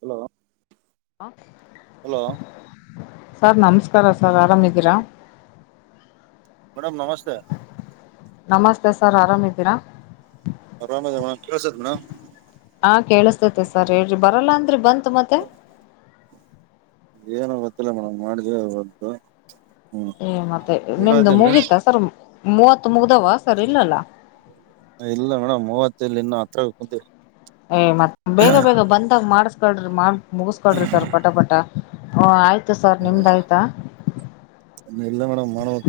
Hello [unintelligible] hello sir ನಮಸ್ಕಾರ sir ಆರಾಮಿದ್ದೀರಾ madam ನಮಸ್ತೆ ನಮಸ್ತೆ ಸರ್ ಆರಾಮಿದ್ದೀರಾ ಆರಾಮ ಕೇಳಸದನಾ ಹಾ ಕೇಳಿಸತೈತೆ ಸರ್ ಹೇಳ್ರಿ ಬರಲ್ಲ ಅಂದ್ರರಿ ಬಂತು ಮತ್ತೆ ಏನ ಗೊತ್ತಿಲ್ಲ ಮೇಡಮ್ ಮಾಡಿದ್ವಿ ಬಂತು ಏ ಮತ್ತೆ ನಿಮ್ದು ಮುಗೀತಾ ಸರ್ ಮೂವತ್ತು ಮುಗ್ದವ ಸರ್ ಇಲ್ಲಲ್ಲ ಇಲ್ಲ ಮೇಡಮ್ ಮೂವತ್ತಲ್ಲಿ ಇನ್ನು ಹತ್ರ ಕುಂತೀರಿ ಏ ಮತ್ತ ಬೇಗ ಬೇಗ ಬಂದಾಗ ಮಾಡಸ್ಕಳ್ರಿ ಮಾಡ ಮುಗಸ್ಕಳ್ರಿ ಸರ್ ಪಟ ಪಟ ಹ ಆಯ್ತು ಸರ್ ನಿಮ್ದ ಆಯ್ತಾ ನಮ್ ಇಲ್ಲ ಮೇಡಮ್ ಮಾಡುಬೇಕ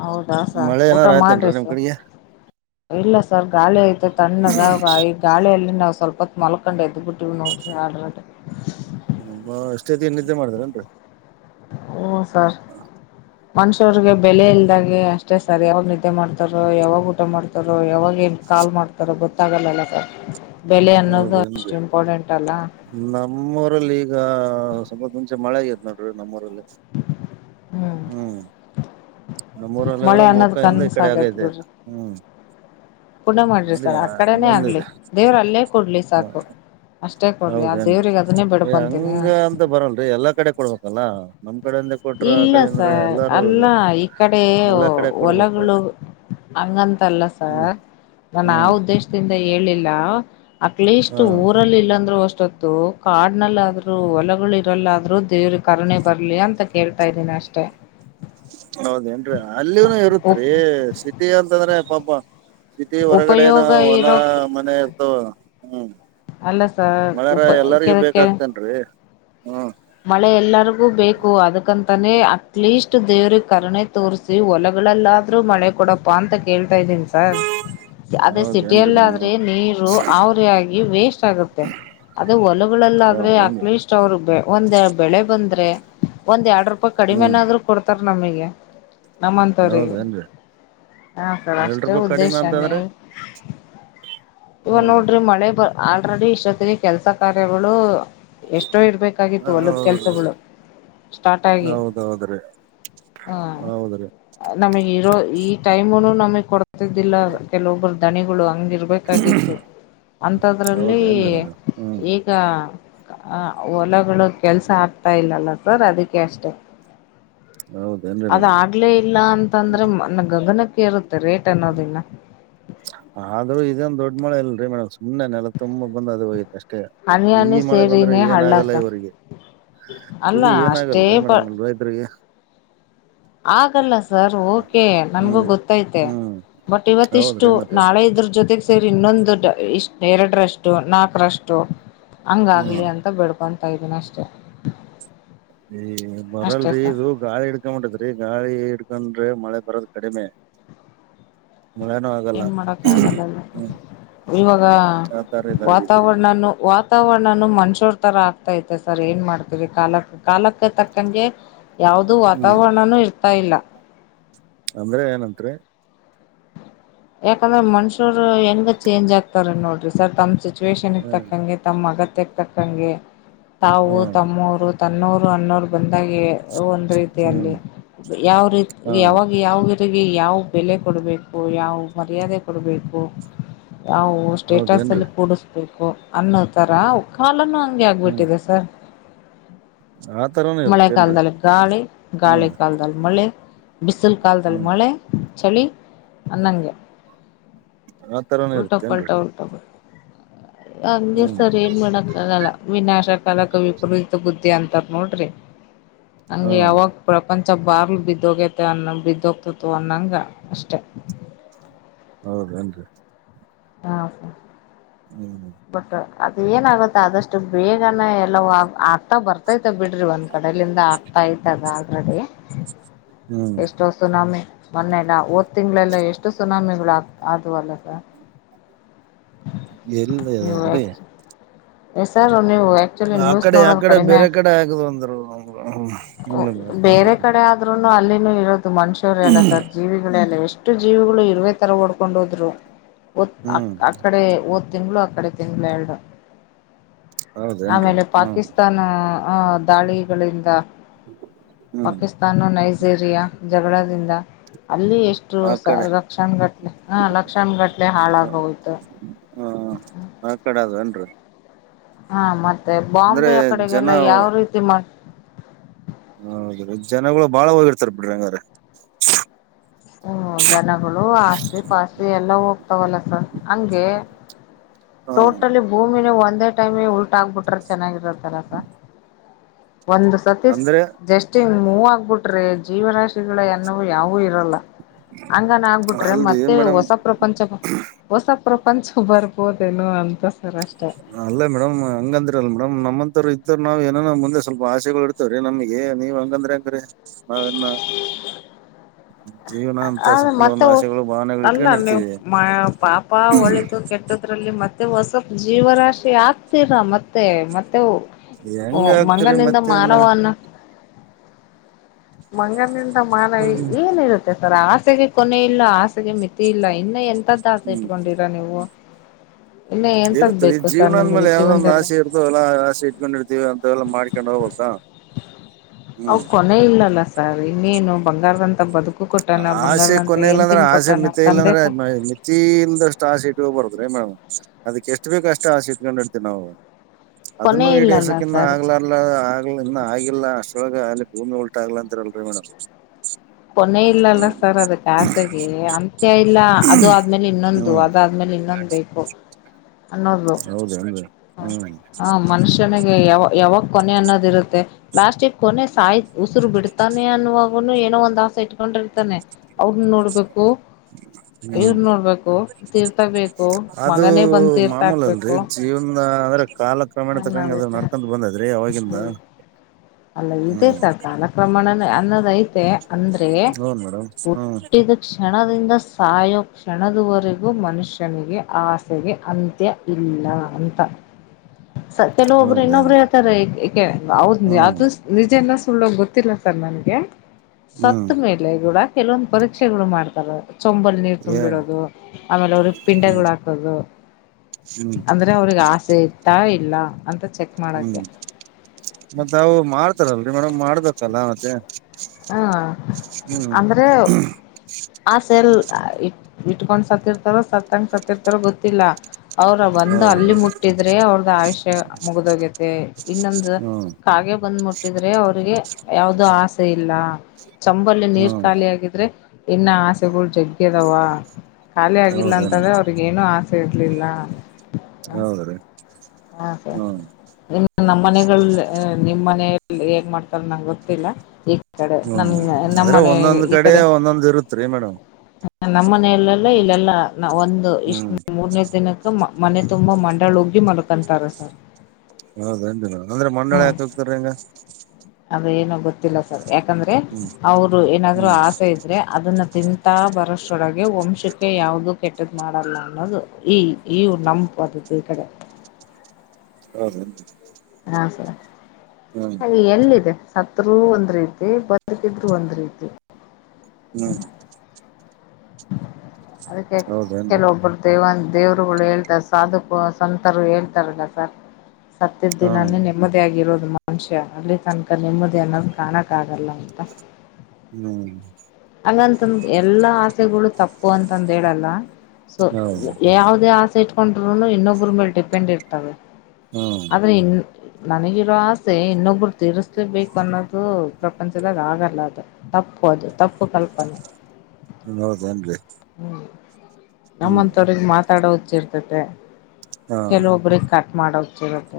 ಹೌದಾ ಸರ್ ಊಟ ಮಾಡ್ರಿ ಸರ್ ಇಲ್ಲ ಸರ್ ಗಾಳಿ ಐತೆ ತಣ್ಣಗ ಈ ಗಾಳಿಯಲ್ಲಿ ನಾವು ಸ್ವಲ್ಪ ಮಲಕೊಂಡ ಎ್ದ ಬಿುಟ್ಟಿ ನೋ ಆರ್ಡರ್ [unintelligible] ಅಷ್ಟೇತಿ ನಿದ್ದೆ ಮಾಡ್ತಾರೇನ್ರಿ ಹ್ಮ್ ಸರ್ ಮನುಷ್ಯವ್ರಿಗೆ ಬೆಲೆ ಇಲ್ದಾಗೆ ಅ ಅಷ್ಟೇ ಸರ್ ಯಾವಾಗ ನಿದ್ದೆ ಮಾಡ್ತಾರೋ ಯಾವಾಗ ಊಟ ಮಾಡ್ತಾರೋ ಯಾವಾಗ ಏನ್ ಕಾಲ್ ಮಾಡ್ತಾರ ಥರ ಗೊತ್ತಾಗಲ್ಲಲ್ಲ ಸರ್ ಬೆಲೆ ಅನ್ನೋದು ಅಷ್ಟು ಇಂಪಾರ್ಟೆಂಟ್ ಅಲ್ಲ ನಮ್ಮೂಊರಲ್ಲಿ ಈಗ ಸ್ವಲ್ಪ ಹೊತ್ತು ಮುಂಚೆ ಮಳೆ ಆಗ್ಯದ ನೋಡ್ರಿ ನಮ್ಮೂಊರಲ್ಲಿ ಹ್ಮ್ ಹ್ಮ್ ಮಳೆ ನಮ್ಮೂರಲ್ಲಂದ್ರ ಅನ್ನೋದ್ ಮೊಕ ಇಿಂದ ಈ ಕನ್ಸ ಕಡೆ ಆಗೈತೆ ಹ್ಮ್ ಪೂನ ಮಾಡ್ರಿ ಇಲ್ಲಿ ಸರ್ ಆ ಕಡೆನೇ ಆಗ್ಲಿ ಬಂದಿದೆ ದೇವ್ರ ಅಲ್ಲೇ ಕೊಡ್ಲಿ ಸಾಕು ಅಷ್ಟೇ ಕೊಡ್ಲಿ ಆ ದೇವ್ರಿಗೆ ಅದನ್ನೇ ಬಿಡ್ಕೊಂತೀಿನಿ ಬರಲ್ರರಿ ಎಲ್ಲಾ ಕಡೆ ಕೊಡ್ಬೇಕಲ್ಲ ನಮ್ಮ್ ಕಡೆಂದೆ ಇಲ್ಲ ಸರ್ ಅಲ್ಲ ಈ ಕಡೆ ಎಲ್ಲಾ ಕಡೆ ಕೊಡ್ಬೇಕು ಹೊಲಗಳು ಹಂಗಂತಲ್ಲ ಹ್ಮ್ ಸರ್ ನಾನು ಆ ಹ್ಮ್ ಉದ್ದೇಶದಿಂದ ಹೇಳಿಲ್ಲ ಅಟ್ಲೀಸ್ಟ್ ಹಾ ಊರಲ್ಲಿ ಇಲ್ಲಾಂದ್ರರು ಅಷ್ಟೊ ಕಾಡ್ನಲ್ಲಾದ್ರರು ಹೊಲಗಳು ಇರಲ್ಲ ಆದ್ರರು ದೇವ್ರ ಕರಣೆ ಬರ್ಲಿ ಅಂತ ಹೇಳ್ತಾ ಇದ್ದೀನಿ ಅಷ್ಟೇ ಹೌದೇಏನ್ರಿ ಅಲ್ಲಿನು ಉಪ್ ಇರುತ್ರಿ ಸಿಟಿ ಅಂತಂದ್ರೆ ಪಾಪ ಸಿಟಿ ಹೊರಗಡೆ ಉಪಯೋಗ ನಾವು ಹೊಲಾ ಇರೋ ಮನೆ ಇರ್ತವ ಹ್ಮ್ ಅಲ್ಲ ಸರ್ ಉಪ ಮಳೆರರಎಲ್ಲರಿಗೂ ಕೆಲ ಕೆ ಬೇಕಾಗ್ತೇನ್ೀ ಹ್ಮ ಮಳೆ ಎಲ್ಲರಿಗೂ ಬೇಕು ಅದಕ್ಕಂತಾನೇ ಅಟ್ಲೀಸ್ಟ್ ದೇವ್ರ ಕರಣೆ ತೋರ್ಸ ಅದೆ ಒಲಗಳಲ್ಲಾದ್ರೂ ಮಳೆ ಕೊಡಪ್ಪಾ ಅಂತ ಕೇಳ್ತಾ ಇದ್ದೀನಿ. ಹಾ ಅದೇ ಹೌದೇನ್ರಿ ಮೇಡಮ್ ಸಿಟಿಯಲ್ಲಾದ್ರೆ ನೀರು ಆವ್ರೆ ಆಗಿ ವೇಸ್ಟ್ ಆಗುತ್ತೆ. ಅದೇ ಹೊಲಗಳಲ್ಲಾದ್ರೆ ಹೌದೇನ್ರಿ ಅಟ್ಲೀಸ್ಟ್. ಅವ್ರ ಒಂದ ಬೆಳೆ ಬಂದ್ರೆ ಒಂದ್ ಎರಡ್ ರೂಪಾಯಿ ಕಡಿಮೆ ಹ್ಮ್ ನಾದ್ರು ಕೊಡ್ತಾರ ನಮಿಗೆ. ನಮ್ಮಂತವ್ರಿಗೆ ಹೌದೇನ್ರಿ ಹ ಸರ್ ಎರಡ್ ಅಷ್ಟೇ ರೂಪಾಯಿ ಉದ್ದೇಶ ಕಡಿಮೆ ನೀ ಅಂತಂದ್ರೆ ಇವ ಹ್ಮ್ ನೋಡ್ರಿ ಮಳೆ ಬ ಆಲ್ರೆಡಿ ಇಷ್ಟತ್ಕಿಗೆ ಕೆಲ್ಸ ಕಾರ್ಯಗಳು ಎಷ್ಟೋ ಇರ್ಬೇಕ ಕಾಗಿತ್ತು ಹೊಲದ್ ಹೌದ್ರಿ ಕೆಲ್ಸಗಳು ಸ್ಟಾರ್ಟ್ ಆಗಿ. ಹಾ ಹೌದ್ರೀ ನಮಗ್ ಇರೋ ಈ ಟೈಮ್ನು ನಮಗ್ ಕೊಡ್ತಿದ್ದಿಲ್ಲ ಕೆಲವೊಬ್ಬರು ದಣಿಗಳು ಹಂಗಿರ್ಬೇಕು ಕಾಗಿತ್ತು ಅಂತದ್ರಲ್ಲಿ ಹೌದೇನ್ರಿ ಮೇಡಮ್ ಹ್ಮ್ ಇ ಗ ಅ ಹೊಲ ಗಳ್ ಕೆಲಸ ಆಗ್ತಾ ಇಲ್ಲಲ್ಲ ಸರ್ ಅದಕ್ಕೆ ಅಷ್ಟೇ. ಹೌದೇನ್ರಿ ಮೇಡಮ್ ಅದ ಆಗ್ಲೇ ಇಲ್ಲ ಅಂತಂದ್ರೆ ನ ಗಗನಕ್ಕೇರುತ್ತೆ ರೇಟ್ ಅನ್ನೋದಿನ್ನ. ಆದ್ರೂ ಇದೆನ್ ದೊಡ್ಡ ಮಳೆ ಇಲ್ರಿ ಮೇಡಮ್ ಸುಮ್ನೆ ನೆಲ ತುಂಬಾ ಬಂದ ಅದ ಹೋಗೈತೆ ಅಷ್ ಟೆ ಹನಿ ಈ ಹನಿ ಮಳೆ ಬಂದ್ರೆ ಸೇರಿನೇ ಏನ ಹಳ್ಳ ಆಗಲ್ಲ ಸರ್ ಇವರಿಗೆ. ಅಲ್ಲ ಇದು ಏನ ಅಷ್ಟೇ ಆಗಲ್ರಿ ಬ ಮೇಡಮ್ ಇಲ್ ರೈತರಿಗೆ. ಆಗಲ್ಲ ಸರ್ ಓಕೆ ನನ್ಗೂ ಹ್ಮ್ ಗೊತ್ತೈತೆ ಹ್ಮ್ ಬಟ್ ಇವತ್ ಇಷ್ಟು ಹೌದ್ರಿ ಇಷ್ಟು ಮತ್ತೆ ನಾಳೆ ಇದ್ರ ಜೊತೆಗೆ ಸೇರಿ ಇನ್ನೊಂದು ಇಷ್ಟ್ ಎರಡರಷ್ಟು ನಾಕರಷ್ಟು. ಹ್ಮ್ ಹಂಗಾಗ್ಲಿ ಅಂತ ಬೆಡ್ಕೊಂತಾ ಇದೀನಿ ಅಷ್ಟೇ. ಈ ಅಷ್ಟೇ ಬರಲ್ರರಿ ಸರ್ ಇದು ಗಾಳಿ ಹಿಡ್ಕಂಬಿಟತ್ರಿ ಗಾಳಿ ಹಿಡ್ಕೊಂಡ್ರೆ ಮಳೆ ಬರದ ಕಡಿಮೆ. ಮಳೆನು. ಏನ್ ಮಾಡಕ ಆಗಲ್ಲ ಅಲ ಇವಾಗ ಆತರ ಇದಾಗಿದೆ ವಾತಾವರಣನು ವಾ ವಾತಾವರ್ಣನು ಮನ್ಷ್ಯರ್ ತರ ಆಗ್ತೈತೆ ಸರ್ ಏನ್ ಮಾಡ್ತರಿ ಕಾಲಕ್ಕ ಕಾಲಕ್ಕೆ ತಕ್ಕಂಗೆ. ಯಾವ್ದು ಹ್ಮ್ ವಾತಾವರಣನೂ ಇರ್ತಾ ಇಲ್ಲ. ಅಂದ್ರೆ ಏನಂತ್ರಿ. ಯಾಕಂದ್ರೆ ಮನುಷ್ಯರು ಹೆಂಗ ಚೇಂಜ್ ಆಗ್ತಾರ ನೋಡ್ರಿ ಸರ್ ತಂಸಿ ಸಿಚುವೇಷನ್ಗೆ ಹ್ಮ್ ತಕ್ಕಂಗೆ ತಮ್ಮ ಅಗತ್ಯಕ್ಕೆ ತಕ್ಕಂಗೆ ತಾವು ಹ್ಮ್ ತಮ್ಮವರು. ತನ್ನೋರು ಅನ್ನೋರು ಬಂದಾಗೆ. ಒಂದ್ ಹ್ಮ್ ರೀತಿಯಲ್ಲಿ ಯಾವ ರೀತಿ ಹಾ ಯಾವಾಗ ಯಾವ ಯಾವ ಬೆಲೆ ಕೊಡಬೇಕು ಯಾವ ಮರ್ಯಾದೆ ಕೊಡಬೇಕು ಯಾವ ವಸ್ ಹೌದೇನ್ರಿ ಸ್ಟೇಟಸಲ್ಲಿ ಕೂಡಿಸ್ಬೇಕು ಅನ್ನೋ ಥರ ಕಾಲನು ಹಂಗೆ ಆಗ್ಬಿಟ್ಟಿದೆ ಸರ್. ಚಾ ತರ ಮಳೆ ಕಾಲದಲ್ಲಿ ಗಾಳಿ ಗಾಳಿ ಕಾಲದಲ್ಲಿ ಮಳೆ ಬಿಸಿಲು ಕಾಲದಲ್ಲಿ ಹ್ಮ್ ಮಳೆ. ಚಳಿ ಅಂದಗೆ. ಆ ತರಾನೆ ಇರುತ್ತೇನ್ರಿ. ಹಂಗೆ ಹ್ಮ್ ಸರ್ ಏನ್ ಮಾಡನ. ನ್ನಲ್ಲ ವಿನಾಶ ಕಾಲಕ ವಿಪರೀತ ಬುದ್ಧಿ ಅಂತಾರ ನೋಡ್ರಿ. ಹಾ ಹಂಗೆ ಯಾವಾಗ ಪ್ರಪಂಚ ಬಾರ್ಲ್ ಬಿದ್ದೋಗ್ಯತೆ ಅನ್ನ ಬಿದ್ದೋಗ್ತತ್ತು ಅನ್ನಂಗ ಅಷ್ಟೆ. ಹೌದನ್ರಿ. ಹಾ ಹ್ಮ್ ಹ್ಮ ಬಟ್ ಅದ ಏನಾಗುತ್ತೆ ಆದಷ್ಟು ಬೇಗನೆ ಎಲ್ಲವು ಆಗ್ತಾ ಬರ್ತ ತೈತೆ ಬಿಡ್ರಿ ಒಂದ್ ಕಡೆಲಿಂದ ಆಗ್ತಾತೆ ಅದ ಆಲ್ರೆಡಿ. ಹ್ಮ್ ಎಷ್ಟೋ ಸುನಾಮಿ ಮೊನ್ನೆಲ್ಲ ಹೊದ್ತಿಂಗಳೆಲ್ಲ ಎಷ್ಟು ಸುನಾಮಿಗಳು ಆತ್ ಆದುವಲ್ಲ ಸರ್. ಎಲ್ಲ್ ಯದಾದ್ರೀ. ಎಸರ ಹ [unintelligible] ಆ ಕಡೆ ಆ ಕಡೆ ಬೇರೆ ಕಡೆ ಆಗದು ಅಂದರು. ಬೇರೆ ಕಡೆ ಆದ್ರುನು ಅಲ್ಲಿನೂ ಇರೋದು ಮನುಷ್ಯರೆ ಅಲ್ಲ ಸರ್. ಜೀವಿಗಳ ಎಲ್ಲ ಎಷ್ಟು ಜೀವಿಗಳು ಇರುವೇ ತರ ಓಡ್ಕೊಂಡ್ ಹೋದ್ರು ಹ್ಮ್ ಅಕಡೆ ತಿಂಗಳು ಆ ಕಡೆ ತಿಂಗಳುಎರಡು ಹೌದೇನ್ರಿ ಆಮೇಲೆ ಹ್ಮ್ ಪಾಕಿಸ್ತಾನ. ಹ, ದಾಳಿಗಳಿಂದ [inaudible] ಪಾಕಿಸ್ತಾನ, ನೈಜೀರಿಯಾ ಜಗಳದಿಂದ ಅಲ್ಲಿ ಎಷ್ಟು ಆ ಸ ಕಡೆ ಲಕ್ಷಣ ಗಟ್ಟಲೆ ಹ ಲಕ್ಷಣಗಟ್ಟಲೆ ಹಾಳಾಗೋಯ್ತು. ಹ್ಮ, ಆ ಕಡೆ ಅದ ನ್ರಿ ಹಾ, ಮತ್ತೆ ಬಾಂಬೆ ಜನ ಆಕಡೆಗೆಲ್ಲ ಯಾವ ರೀತಿ ಮಾಡ ಹೌದ, ಜನಗಳು ಬಾಳ ಹೋಗಿರ್ತಾರ ಬಿಡ್ರಿ ಹಂಗಾರ. ಹ್ಮ ಜನಗಳು ಆಸ್ತಿ ಪಾಸ್ತಿ ಎಲ್ಲ ಹೋಗ್ತಾವಲ್ಲ ಸರ್ ಹಂಗೆ. ಹ ಟೋಟಲಿ ಭೂಮಿನೇ ಒಂದೇ ಟೈಮ ಉ ಬಿಟ್ರೆ ಚೆನ್ನಾಗಿರತ್ತಲ ಸಾರ್ ಒಂದ ಸತಿ ಅಂದ್ರೆ ಜಸ್ಟ್ ಅಷ್ಟ್ ಮೂವ್ ಆಗ್ಬಿಟ್ರೆ ಜೀವರಾಶಿಗಳ ಎನ್ನವು ಯಾವೂ ಇರಲ್ಲ. ಹಂಗನ ಆಗ್ಬಿಟ್ರೆ ಅಲ್ರಿ ಮತ್ತೆ ಮೇಡಮ್ ಹೊಸ ಪ್ರಪಂಚ ಪ್ರಪಂಚ ಹೊಸ ಪ್ರಪಂಚ ಬರ್ಬೋದೇನೋ ಅಂತ ಸರ್ ಅಷ್ಟೇ. ಅಲ್ಲ ಮೇಡಮ್ ಹಂಗ ಅಂದ್ರ ಅಲ್ಲ ಮೇಡಮ್ ನಮ್ಮಂತವರ್ ಇದ್ರವು ಎನೋ ಮುಂದೆ ಸ್ವಲ್ಪ ಆಸೆಗಳು- ಇತ್ರೀ ನಮ್ಗೆ ನೀವ್ ಹಂಗಂದ್ರೆ ಹೆಂಗ್ರೀ ನಾವೆಲ್ಲ ಜೀವನ ಅಂತ ಆದ ಮತ್ತೆ ಕೆಲವೊಂದು ಆಸೆಗಳು ಭಾವನೆಗಳು ಅಲ್ಲ ನೀವು ಇಟ್ಕೊಂಡಿರ್ತೀವಿ ಪಾಪ ಒಳ್ಳೇದು ಕೆಟ್ಟದ ಅದರಲ್ಲಿ ಮತ್ತೆ ಹೊಸ ಜೀವರಾಶಿ ಆಗ್ತೀರ ಮತ್ತೆ ಮತ್ತೆ- ಓ, ಹೆಂಗ ಆಗ್ತರಿ ಮಂಗನಿಂದ ಮತ್ತೆನ್ನ ಮಾನವ ಅನ್ನ- ಮಂಗನಿಂದ ಮಾನ ಹ್ಮ್ ಏನಿರುತ್ತೆ ಸರ್, ಆಸೆಗೆ ಕೊನೆ ಇಲ್ಲ ಆಸೆ- ಮಿತಿ ಇಲ್ಲ ಇನ್ನು ಎಂತ ದಾಸ ಹ್ಮ್ ಇಟ್ಕೊಂಡಿರಾ ನೀವು. ಇನ್ನ ಎಂತದ್ಬೇಕು ಸರ್ ನಿಮಗೆ ಜೀವನದಲ್ಲಿ. ಅ ಎಲ್ಲಾ ಆಸೆ ಇಟ್ಕೊಂಡ್ರ್ತೀವಿ ಅಂತ ಎಲ್ಲ ಮಾಡ್ಕೊಂಡ್ ಹೋಗ್ಬೇಕ. ಅವ ಹ್ಮ್ ಕೊನೆ ಇಲ್ಲಲ್ಲಾ ಸರ್ ಇನ್ನೇನು ಬಂಗಾರದಂತ ಬದುಕ ಆಸೆಗೆ ಕೊನೆ ಇಲ್ಲಾಂದ್ರೆ ಆಸೆ ಮಿತಿ ತಂದೆ ಇಲ್ಲಾಂದ್ರೆ ತ [unintelligible] ತಿ ಇಲ್ಲದಷ್ಟು ಆಸೆ ಇಟ್ಕೋ ಬಾರ್ದು ಮೇಡಮ್ ಅದಕ್ಕೆ ಎಷ್ಟು ಬೇಕಷ್ಟೇ ಆಸೆ ಇಟ್ಕೋಂಡಿರ್ತಿವ್ ನಾವು. ಕೊನೆ ಅದನ್ನು ಇಲ್ಲಲ್ಲ ಈಡೇರ್ಸಕಿನ್ನ ಸರ್ ಆಗ್ಲಾರಾದ ಲ್ಲ ಆಗ್ ಇನ್ನು ಆಗಿಲ್ಲಾ ಅಷ್ಟೊಳಗೆ ಅಲ್ಲಿ ಭೂಮಿ ಉಲ್ಟಾಗ್ಲ ಅಂತರಲ್ರಿ ಮೇಡಮ್. ಕೊನೆ ಇಲ್ಲಲ್ಲ ಸರ್ ಅದ ಆಸೆಗೆ ಅಂತ್ಯ ಇಲ್ಲ ಅದು ಆದ್ಮೇಲೆ. ಲೆ ಇನ್ನೊಂದು ಹ್ಮ್ ಅದಾದ್ಮೇಲೆ ಇನ್ನೊಂದು ಬೇಕು. - ಅನ್ನೋದು ಹೌದೇನ್ರಿ ಹ್ಮ್ ಹ ಮನುಷ್ಯ ಯಾವ ಯಾವಾಗ ಕೊನೆ ಅನ್ನೋದ ಇರುತ್ತೆ ಪ್ಲಾಸ್ಟಿಕ್ ಕೊನೆ ಸಾಯ ಉಸಿರು ಬಿಡ್ತಾನೆ ಅನ್ನುವಾಗ ಏನೋ ಒಂದ್ ಆಸೆ ಇಟ್ಕೊಂಡಿರ್ತಾನೆ. ಅವ್ರನ್ನ ನೋಡ್ಬೇಕು. ಹ್ಮ್ ಇವರ್ನ ನೋಡ್ಬೇಕು ತೀರ್ತಬೇಕು ಅದು ಮಗನೇ ಬಂದ್ ತೀರ್ಥ ಮಾಮೂಲ್ ಅಲ್ರಿ ಹಾಕ್ಬೇಕು. ಜೀವನ ಅಂದ್ರೆ ಕಾಲ ಕ್ರಮೇಣ ತಕ್ಕಂಗೆ ಅದ ಅನ್ನೋದೈತೆ ನಡ್ಕೊಂಡು ಬಂದದ್ರಿ ಆವಾಗಿಂದ. ಹ್ಮ್ ಅಲ್ಲ ಇದೆ ಸರ್ ಕಾಲಕ್ರಮಣ ಅನ್ನೋದೈತೆ ಅಂದ್ರೆ ಹೌದ್ ಮೇಡಮ್ ಹ್ಮ್ ಹುಟ್ಟಿದ. ಕ್ಷಣದಿಂದ ಸಾಯೋ ಕ್ಷಣದವರೆಗೂ ಮನುಷ್ಯನಿಗೆ ಆ ಆಸೆಗೆ ಅಂತ್ಯ ಇಲ್ಲ ಅಂತ. ಹ [inaudible] ಕೆಲವೊಬ್ರು ಇನ್ನೊಬ್ರು ಹೇಳ್ತಾರೆ ಯ ಹ್ಮ್ [unintelligible] ನಿಜನ ಸುಳ್ಳ ಗೊತ್ತಿಲ್ಲ ಸರ್ ನನ್ಗೆ ಹ್ಮ್ ಸತ್ ಮೇಲೆ ಕೂಡ ಕೆಲವೊಂದು ಪರೀಕ್ಷೆಗಳು ಮಾಡ್ತಾರೆ ಚಂಬ ನೀರು ಹ್ಮ್ ತುಂಬಿಡೋದು ಆಮೇಲೆ ಅವ್ರ ಪಿಂಡಗಳು ಹಾಕದು ಹ್ಮ್ ಅದು ಅವ್ರಿಗೆ ಆಸೆ ಇರ್ತಾ ಇಲ್ಲ ಅಂತ ಚೆಕ್ ಹ್ಮ್ ಮಾಡಕ್ಕೆ ಮತ್ತವು ಮಾಡ್ತಾರಲ್ರರಿ ಮೇಡಂ ಮಾಡ್ಬೇಕಲ್ಲ ಮತ್ತೆ ಹಾ ಹ್ಮ್ ಅಂದ್ರೆ ಆಸೆ ಎಲ್ ಇಟ್ಕೊಂಡ್ ಸತ್ತರ್ತಾರ ಸತ್ತಂಗ ಸತ್ತರ್ತಾರ ಗೊತ್ತಿಲ್ಲ. ಅವ್ರ ಬಂದು ಹೌದ್ರಿ ಅಲ್ಲಿ ಮುಟ್ಟಿದ್ರೆ ಅವ್ರ್ದ ಆಯುಷ್ಯ ಮುಗ್ದೋಗ್ಯತೆ ಇನ್ನೊಂದು ಹ್ಮ್ ಕಾಗೆ ಬಂದ್ ಮುಟ್ಟಿದ್ರೆ ಅವ್ರಿಗೆ ಯಾವ್ದೋ ಆಸೆ ಇಲ್ಲ ಚಂಬಲ್ಲಿ ನೀರ್ ಹ್ಮ್ ಖಾಲಿ ಆಗಿದ್ರೆ ಇನ್ನ ಆಸೆಗಳು ಜಗ್ಗ್ಯದವ ಖಾಲಿ ಆಗಿಲ್ಲ ಹೌದೇನ್ ಅಂತಂದ್ರೆ ಅವ್ರಿಗ ಏನು ಆಸೆ ಇರ್ಲಿಲ್ಲ ಹ್ಮ ಹೌದ್ರಿ ಹಾ ಸ ಹ್ಮ್ ಇನ್ನು ನಮ್ಮ್ ಮನೆ ನಿಮ್ಮ್ ಮನ ಹೇಗ್ ಮಾಡ್ತಾರ ನಂಗೆ ಗೊತ್ತಿಲ್ಲ ಈ ಕಡೆ ನನ್ ಹ್ಮ್ ನಮ್ಮ ಆದ್ರೆ ಮನೆ ಒಂದೊಂದ್ ಈ ಕಡೆ ಒಂದೊಂದ್ ಇರುತ್ರಿ ಮೇಡಮ್ ನ ನಮ್ಮ ಮನೆಯಲ್ಲೆಲ್ಲ ಇಲ್ಲೆಲ್ಲಾ ನಾ ಒಂದು ಹ್ಮ್ ಇಷ್ಟ ಮೂರನೇ ದಿನಕ್ಕೆ ಮನೆ ತುಂಬಾ ಮಂಡಳು ಹೋಗಿ ಮಲ್ಕಂತಾರ ಸರ್ ಹೌದ ಅಂದ್ರೆ ಮಂಡಳಿ ಹ್ಮ್ ಯಾಕ ಹೋಗತರಿ ಹಂಗ ಅದು ಏನೋ ಗೊತ್ತಿಲ್ಲ ಸರ್ ಯಾಕಂದ್ರೆ ಹ್ಮ್ ಅವರು ಏನಾದ್ರು ಹ್ಮ್ ಆಸೆ ಇದ್ರೆ ಅದನ್ನ ತಿನ್ ತಾ ಬರೋಷ್ಟೊಳಗೆ ವಂಶಕ್ಕೆ ಯಾವುದುೂ ಕೆಟ್ಟದ ಮಾಡಲ್ಲ ಅನ್ನೋದು ಈ ಈವು ನಮ್ಮ ಪದ್ಧತಿ ಈ ಕಡೆ ಹೌದ ಹ ಸರಿ ಹ್ಮ್ ಎಲ್ಲಿದೆ ಸತ್ರರು ಒಂದ್ ರೀತಿ ಬದುಕಿದ್ರು ಒಂದ್ ರೀತಿ ಹ್ಮ್ ಅದಕ್ಕೆ ಹೌದೇನ್ರಿ ಕೆಲವೊಬ್ಬರು ದೇವ ದೇವ್ರುಗಳು ಹೇಳ್ತಾರೆ ಸಾಧಕ ಸಂತರು ಹೇಳ್ತಾರಲ್ಲ ಸರ್ ತ ದಿನ ಹ್ಮ್ ನಾನು ಮದುವೆ ಆಾಗಿಿರೋದು ಮನುಷ್ಯ ಅಲ್ಲಿ ತನಕ ನೆಮ್ಮದಿ ಅನ್ನೋದು ಕಾಣಕ್ಕಗಲ್ಲ ಅಂತ ಹ್ಮ್ ಅಲ್ಲಂತಂದ ಎಲ್ಲಾ ಆಸೆಗಳು ತಪ್ಪು ಅಂತಂದು ಹೇಳಲ್ಲ ಸೊ ಹೌದು ಯಾವವುದೇ ಆಸೆ ಇಟ್ಕೊಂಡ್ರರುನು ಇನ್ನೊಬ್ರ ಮೇಲೆ ಡಿಪೆಂಡ್ ಇರ್ತವೆ ಹ್ಮ್ ಆದ್ರನ್ ನನಗಿರೋ ಆಸೆ ಇನ್ನೊಬ್ಬರು ತೀರ್ಸ್ಲಿೇಬೇಕು ಅನ್ನೋದು ಪ್ರಪಂಚದಾಗ ಆಗಲ್ಲ ಅದು ತಪ್ಪು ಅದು ತಪ್ಪು ಕಲ್ಪನೆ ಹ ನೌದೇನ್ರಿ ಹ್ಮ್ ನಮ್ಮಂತವ್ರಗ್ ಮಾತಾಡೋ ಹಚ್ಚಿರ್ತತೆ ಹಾ ಕೆಲವೊಬ್ರ ಕಟ್ ಮಾಡತಿರತ್ತ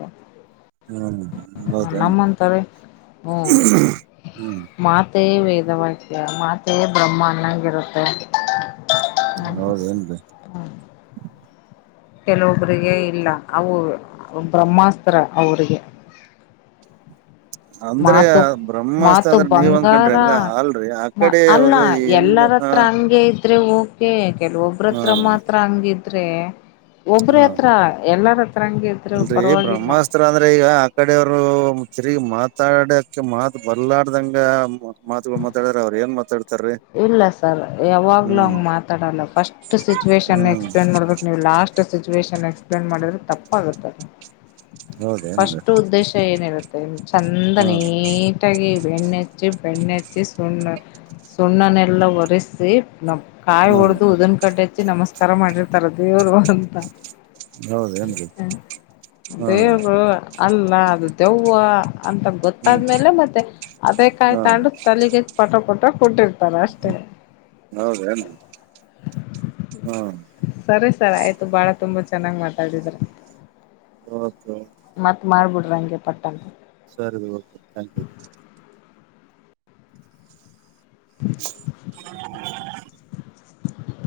ಹ್ಮ್ ಹೌದೇನ್ರಿ ನಮ್ಮಂತಾರೆ ಹ್ಮ ಹ್ಮ್ ಮಾತೆೆ ವೇದವಾಕ್ಯ ಮಾತೆಯೇ ಬ್ರಹ್ಮನ್ನಾಗಿಿರುತ್ತೆ ಹೌದೇನ್ರಿ ಕೆಲವೊಬ್ರರಿಗೆ ಇಲ್ಲ ಅವು ಬ್ರಹ್ಮಾಸ್ತ್ರ ಅವರಿಗೆ ಅಂದ್ರೆ ಮಾತು ಬ್ರಹ್ಮಾಸ್ತ್ರ ಮಾತು ಅಂದ್ರೆ ನೀವ್ ಅಂದಕೊಂಡ್ರಿ ಬಂಗಾರ ಹಂಗ್ಲ ಅಲ್ರರಿ ಆ ಕಡೆ ಅಲ್ಲ ಯಾವ್ದ ಹೆಂಗ ಎಲ್ಲರ ಹ ಹತ್ರ ಹಂಗೆ ಇದ್ರೆ ಓಕೆ ಹಾ ಕೆಲವೊಬ್ರತ್ರ ಮಾತ್ರ ಹಂಗಿದ್ರೆ ಒಬ್ರ ಹಾ ಹತ್ರ ಎಲ್ಲಾರ ಹತ್ರ ಹಂಗಗೆ ಅಲ್ರರಿ ಬ್ರಹ್ಮಾಸ್ತ್ರ ಅಂದ್ರೆ ಈಗ ಆ ಕಡೆ ಅವರು ತಿರುಗಿ ಮಾತಾಡಕೆ ಮಾತು ಬರ್ಲದಂಗ ಮಾತುಗಳು ಮಾತಾಡದ್ರೇ ಅವರು ಏನ್ ಮಾತಾಡ್ತಾರೀ ಇಲ್ಲ ಸರ್ ಯಾವಾಗ್ಲೂ ಹ್ಮ್ ಹಂಗ್ ಮಾತಾಡಲ್ಲ ಫಸ್ಟ್ ಸಿಚುವೇಷನ್ ಹ್ಮ್ ಎಕ್ಸಪ್ಲೇನ್ ಮಾಡ್ಬೇಕು ನೀವು last first situation explain ಮಾಡಿದ್ರೆ ತಪ್ಪಾಗುತ್ತೆ ಹೌದೇನ್ರಿ ಫಸ್ಟ್ ಉದ್ದೇಶ್ ಏನಿರುತ್ತೆ ಚಂದ ಹಾ ನೀಟಾಗಿ ಬೆಣ್ಣೆಚ್ಚಿ ಬೆಣ್ಣೆಚ್ಚಿ ಸುಣ್ಣ್ ಸುಣ್ಣನೆಲ್ಲ ಒರೆಸಿ ನ ಕಾಯಿ ಹಾ ಹೊಡೆದು ಉದನ್ ಕಡಿ ಹಚ್ಚಿ ನಮಸ್ಕಾರ ಮಾಡಿರ್ತಾರ ದೇವರು ಅಂತ. ಹೌದೇನ್ರಿ ಹ ಹಾ ದೇವರು ಅಲ್ಲ ಅದು ದೆವ್ವ ಅಂತ ಗೊತ್ ಹ್ಮ್ ಗೊತ್ತಾದ್ಮೇಲೆ ಮತ್ತೆ ಅದೇ ಕಾಯಿ ಹಾ ತಂಡು ತಲೆಗೆ ಪಟ ಪಟ ಕುಟ್ಟಿರ್ತಾರೆ ಅಷ್ಟೇ. ಹೌದೇನ್ ಹ್ಮ್ ಸರಿ ಸರ್ ಆಯ್ತು ಬಾಳ ತುಂಬಾ ಚೆನ್ನಾಗ್ ಮಾತಾಡಿದ್ರಿ. ಓಕೆ ಮತ್ತ್ ಮಾಡಬೂಡ್ರೀ ಹಂಗೆ ಪಟ್ಟಂತ. ಸರಿ ಓಕೆ ಥಾಂಕ್ ಯು [unintelligible] ಹ್ಮ [unintelligible]